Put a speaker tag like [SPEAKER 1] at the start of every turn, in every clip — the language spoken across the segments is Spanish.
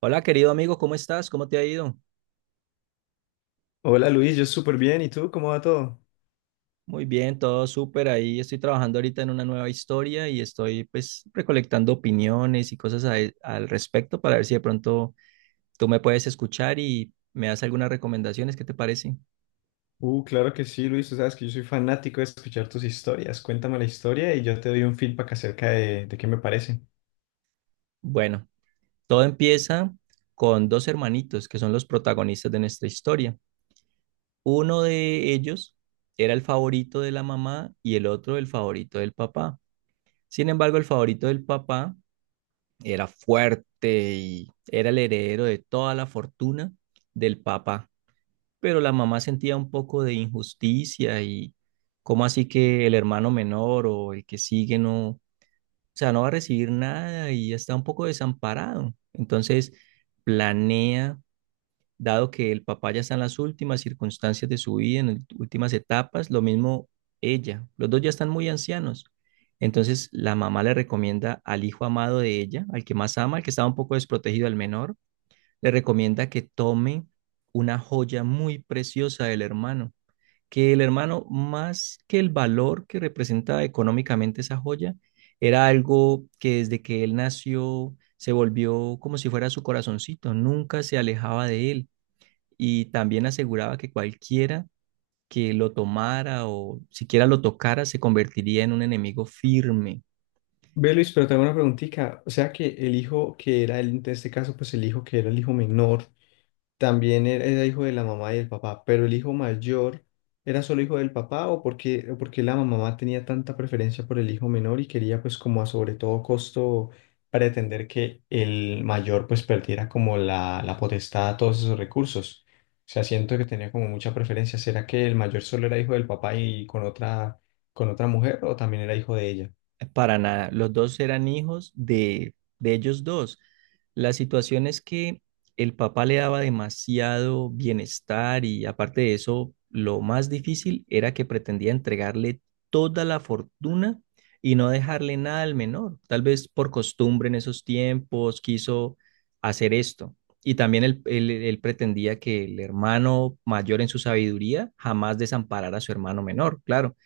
[SPEAKER 1] Hola, querido amigo, ¿cómo estás? ¿Cómo te ha ido?
[SPEAKER 2] Hola Luis, yo súper bien. ¿Y tú cómo va todo?
[SPEAKER 1] Muy bien, todo súper ahí. Estoy trabajando ahorita en una nueva historia y estoy pues recolectando opiniones y cosas al respecto para ver si de pronto tú me puedes escuchar y me das algunas recomendaciones. ¿Qué te parece?
[SPEAKER 2] Claro que sí, Luis. Tú sabes que yo soy fanático de escuchar tus historias. Cuéntame la historia y yo te doy un feedback acerca de qué me parece.
[SPEAKER 1] Bueno, todo empieza con dos hermanitos que son los protagonistas de nuestra historia. Uno de ellos era el favorito de la mamá y el otro el favorito del papá. Sin embargo, el favorito del papá era fuerte y era el heredero de toda la fortuna del papá, pero la mamá sentía un poco de injusticia y cómo así que el hermano menor o el que sigue no, o sea, no va a recibir nada y está un poco desamparado. Entonces planea, dado que el papá ya está en las últimas circunstancias de su vida, en las últimas etapas, lo mismo ella, los dos ya están muy ancianos. Entonces la mamá le recomienda al hijo amado de ella, al que más ama, al que estaba un poco desprotegido, al menor, le recomienda que tome una joya muy preciosa del hermano, que el hermano, más que el valor que representaba económicamente esa joya, era algo que desde que él nació se volvió como si fuera su corazoncito, nunca se alejaba de él, y también aseguraba que cualquiera que lo tomara o siquiera lo tocara se convertiría en un enemigo firme.
[SPEAKER 2] Ve Luis, pero tengo una preguntita. O sea que el hijo que era el, en este caso, pues el hijo que era el hijo menor también era hijo de la mamá y del papá, pero el hijo mayor era solo hijo del papá, o porque la mamá tenía tanta preferencia por el hijo menor y quería pues como a sobre todo costo pretender que el mayor pues perdiera como la potestad a todos esos recursos. O sea, siento que tenía como mucha preferencia. ¿Será que el mayor solo era hijo del papá y con con otra mujer, o también era hijo de ella?
[SPEAKER 1] Para nada, los dos eran hijos de ellos dos. La situación es que el papá le daba demasiado bienestar y aparte de eso, lo más difícil era que pretendía entregarle toda la fortuna y no dejarle nada al menor. Tal vez por costumbre en esos tiempos quiso hacer esto. Y también él pretendía que el hermano mayor en su sabiduría jamás desamparara a su hermano menor, claro.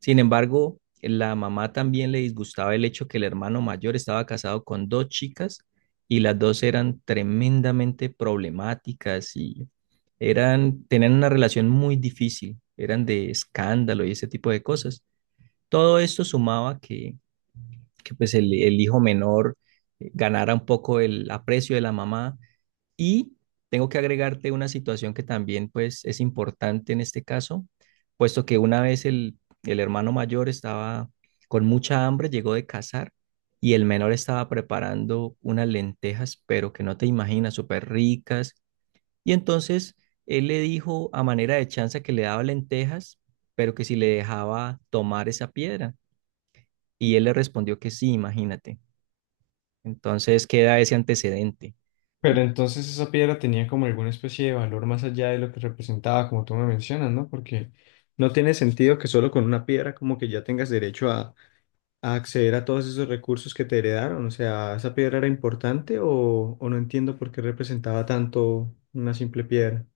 [SPEAKER 1] Sin embargo, la mamá también le disgustaba el hecho que el hermano mayor estaba casado con dos chicas y las dos eran tremendamente problemáticas y eran, tenían una relación muy difícil, eran de escándalo y ese tipo de cosas. Todo esto sumaba que, que pues el hijo menor ganara un poco el aprecio de la mamá, y tengo que agregarte una situación que también pues es importante en este caso, puesto que una vez el hermano mayor estaba con mucha hambre, llegó de cazar y el menor estaba preparando unas lentejas, pero que no te imaginas, súper ricas. Y entonces él le dijo a manera de chanza que le daba lentejas, pero que si le dejaba tomar esa piedra. Y él le respondió que sí, imagínate. Entonces queda ese antecedente.
[SPEAKER 2] Pero entonces esa piedra tenía como alguna especie de valor más allá de lo que representaba, como tú me mencionas, ¿no? Porque no tiene sentido que solo con una piedra como que ya tengas derecho a acceder a todos esos recursos que te heredaron. O sea, ¿esa piedra era importante o no entiendo por qué representaba tanto una simple piedra?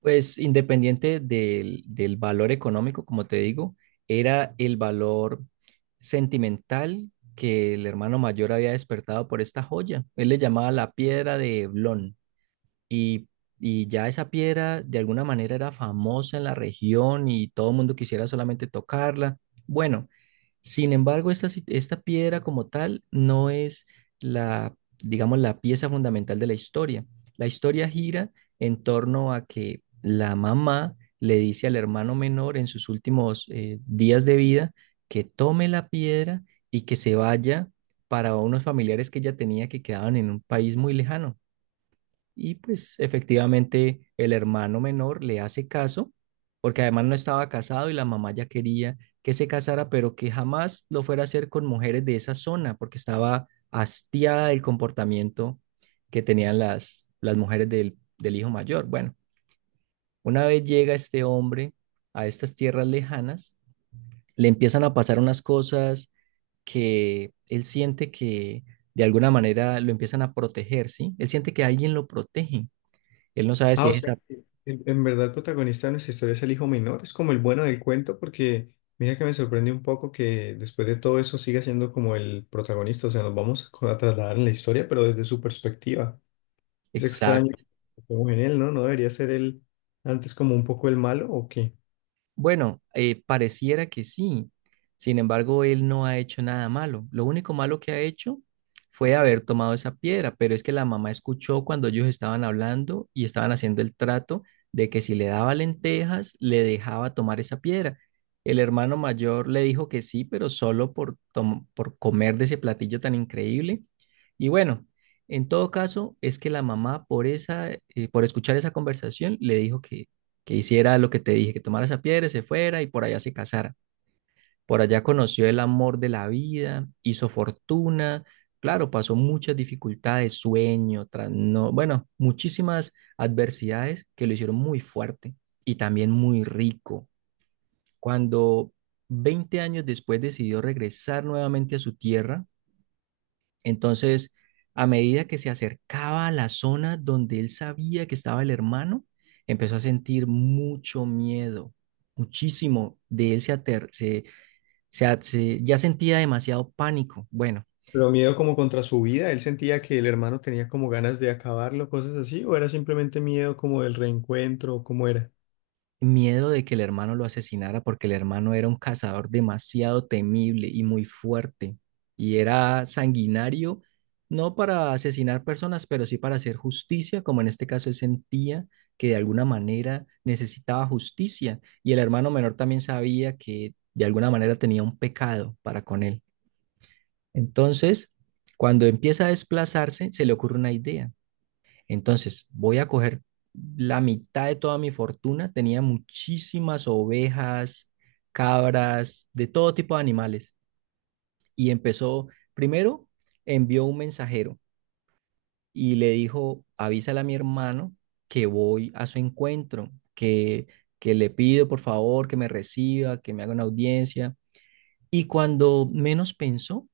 [SPEAKER 1] Pues independiente del valor económico, como te digo, era el valor sentimental que el hermano mayor había despertado por esta joya. Él le llamaba la piedra de Eblón, y, y ya esa piedra de alguna manera era famosa en la región y todo el mundo quisiera solamente tocarla. Bueno, sin embargo, esta piedra como tal no es la, digamos, la pieza fundamental de la historia. La historia gira en torno a que la mamá le dice al hermano menor en sus últimos días de vida, que tome la piedra y que se vaya para unos familiares que ella tenía que quedaban en un país muy lejano. Y pues efectivamente el hermano menor le hace caso, porque además no estaba casado y la mamá ya quería que se casara, pero que jamás lo fuera a hacer con mujeres de esa zona, porque estaba hastiada del comportamiento que tenían las mujeres del hijo mayor. Bueno, una vez llega este hombre a estas tierras lejanas, le empiezan a pasar unas cosas que él siente que de alguna manera lo empiezan a proteger, ¿sí? Él siente que alguien lo protege. Él no sabe
[SPEAKER 2] Ah,
[SPEAKER 1] si
[SPEAKER 2] o
[SPEAKER 1] es
[SPEAKER 2] sea,
[SPEAKER 1] esa.
[SPEAKER 2] que en verdad el protagonista de nuestra historia es el hijo menor, es como el bueno del cuento, porque mira que me sorprende un poco que después de todo eso siga siendo como el protagonista. O sea, nos vamos a trasladar en la historia, pero desde su perspectiva. Es extraño
[SPEAKER 1] Exacto.
[SPEAKER 2] como en él, ¿no? ¿No debería ser él antes como un poco el malo o qué?
[SPEAKER 1] Bueno, pareciera que sí. Sin embargo, él no ha hecho nada malo. Lo único malo que ha hecho fue haber tomado esa piedra, pero es que la mamá escuchó cuando ellos estaban hablando y estaban haciendo el trato de que si le daba lentejas, le dejaba tomar esa piedra. El hermano mayor le dijo que sí, pero solo por comer de ese platillo tan increíble. Y bueno, en todo caso, es que la mamá por esa, por escuchar esa conversación, le dijo que hiciera lo que te dije, que tomara esa piedra, se fuera y por allá se casara. Por allá conoció el amor de la vida, hizo fortuna, claro, pasó muchas dificultades, sueño, bueno, muchísimas adversidades que lo hicieron muy fuerte y también muy rico. Cuando 20 años después decidió regresar nuevamente a su tierra, entonces, a medida que se acercaba a la zona donde él sabía que estaba el hermano, empezó a sentir mucho miedo, muchísimo. De él se, ater- se a- se- ya sentía demasiado pánico. Bueno,
[SPEAKER 2] Pero miedo como contra su vida, él sentía que el hermano tenía como ganas de acabarlo, cosas así, ¿o era simplemente miedo como del reencuentro, o cómo era?
[SPEAKER 1] miedo de que el hermano lo asesinara porque el hermano era un cazador demasiado temible y muy fuerte y era sanguinario, no para asesinar personas, pero sí para hacer justicia, como en este caso él sentía que de alguna manera necesitaba justicia, y el hermano menor también sabía que de alguna manera tenía un pecado para con él. Entonces, cuando empieza a desplazarse, se le ocurre una idea. Entonces, voy a coger la mitad de toda mi fortuna. Tenía muchísimas ovejas, cabras, de todo tipo de animales. Y empezó, primero envió un mensajero y le dijo, avísale a mi hermano que voy a su encuentro, que le pido por favor que me reciba, que me haga una audiencia. Y cuando menos pensó,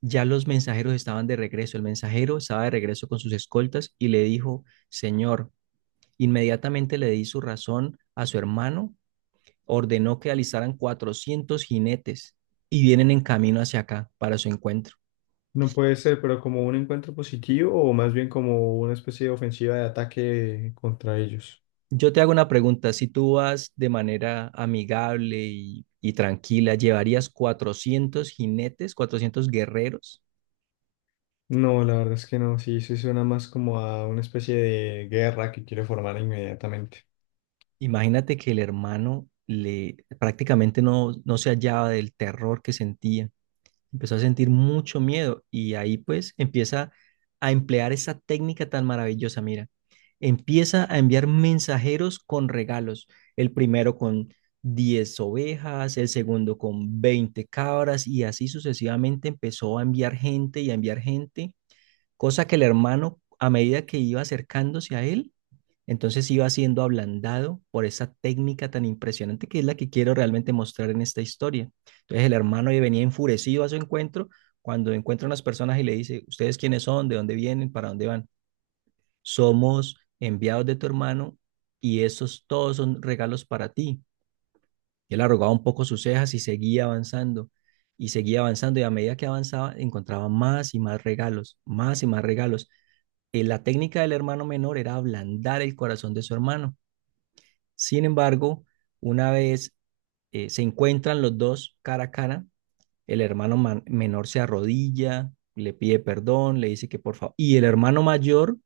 [SPEAKER 1] ya los mensajeros estaban de regreso. El mensajero estaba de regreso con sus escoltas y le dijo: Señor, inmediatamente le di su razón a su hermano, ordenó que alistaran 400 jinetes y vienen en camino hacia acá para su encuentro.
[SPEAKER 2] No puede ser, pero ¿como un encuentro positivo o más bien como una especie de ofensiva de ataque contra ellos?
[SPEAKER 1] Yo te hago una pregunta, si tú vas de manera amigable y tranquila, ¿llevarías 400 jinetes, 400 guerreros?
[SPEAKER 2] No, la verdad es que no, sí, sí suena más como a una especie de guerra que quiere formar inmediatamente.
[SPEAKER 1] Imagínate que el hermano le prácticamente no se hallaba del terror que sentía. Empezó a sentir mucho miedo y ahí pues empieza a emplear esa técnica tan maravillosa, mira. Empieza a enviar mensajeros con regalos, el primero con 10 ovejas, el segundo con 20 cabras, y así sucesivamente empezó a enviar gente y a enviar gente, cosa que el hermano, a medida que iba acercándose a él, entonces iba siendo ablandado por esa técnica tan impresionante, que es la que quiero realmente mostrar en esta historia. Entonces el hermano ya venía enfurecido a su encuentro cuando encuentra unas personas y le dice: ¿Ustedes quiénes son? ¿De dónde vienen? ¿Para dónde van? Somos enviados de tu hermano y esos todos son regalos para ti. Y él arrugaba un poco sus cejas y seguía avanzando, y seguía avanzando, y a medida que avanzaba encontraba más y más regalos, más y más regalos. La técnica del hermano menor era ablandar el corazón de su hermano. Sin embargo, una vez se encuentran los dos cara a cara, el hermano menor se arrodilla, le pide perdón, le dice que por favor, y el hermano mayor,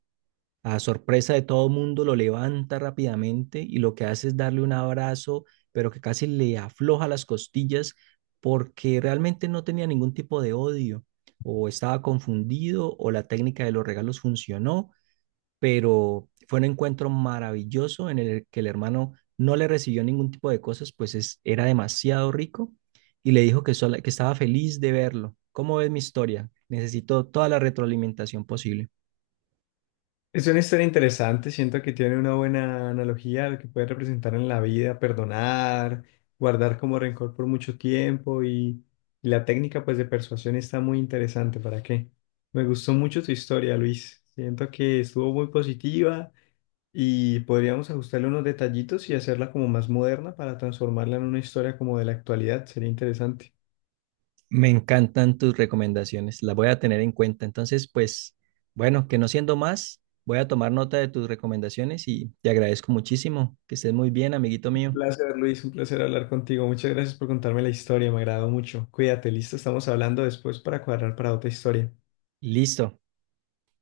[SPEAKER 1] a sorpresa de todo el mundo, lo levanta rápidamente y lo que hace es darle un abrazo, pero que casi le afloja las costillas, porque realmente no tenía ningún tipo de odio, o estaba confundido, o la técnica de los regalos funcionó. Pero fue un encuentro maravilloso en el que el hermano no le recibió ningún tipo de cosas, pues era demasiado rico, y le dijo que, que estaba feliz de verlo. ¿Cómo ves mi historia? Necesito toda la retroalimentación posible.
[SPEAKER 2] Es una historia interesante, siento que tiene una buena analogía a lo que puede representar en la vida, perdonar, guardar como rencor por mucho tiempo, y la técnica pues de persuasión está muy interesante, ¿para qué? Me gustó mucho tu historia, Luis. Siento que estuvo muy positiva y podríamos ajustarle unos detallitos y hacerla como más moderna para transformarla en una historia como de la actualidad, sería interesante.
[SPEAKER 1] Me encantan tus recomendaciones, las voy a tener en cuenta. Entonces, pues, bueno, que no siendo más, voy a tomar nota de tus recomendaciones y te agradezco muchísimo. Que estés muy bien, amiguito mío.
[SPEAKER 2] Placer, Luis, un placer hablar contigo. Muchas gracias por contarme la historia, me agradó mucho. Cuídate, listo, estamos hablando después para cuadrar para otra historia.
[SPEAKER 1] Listo.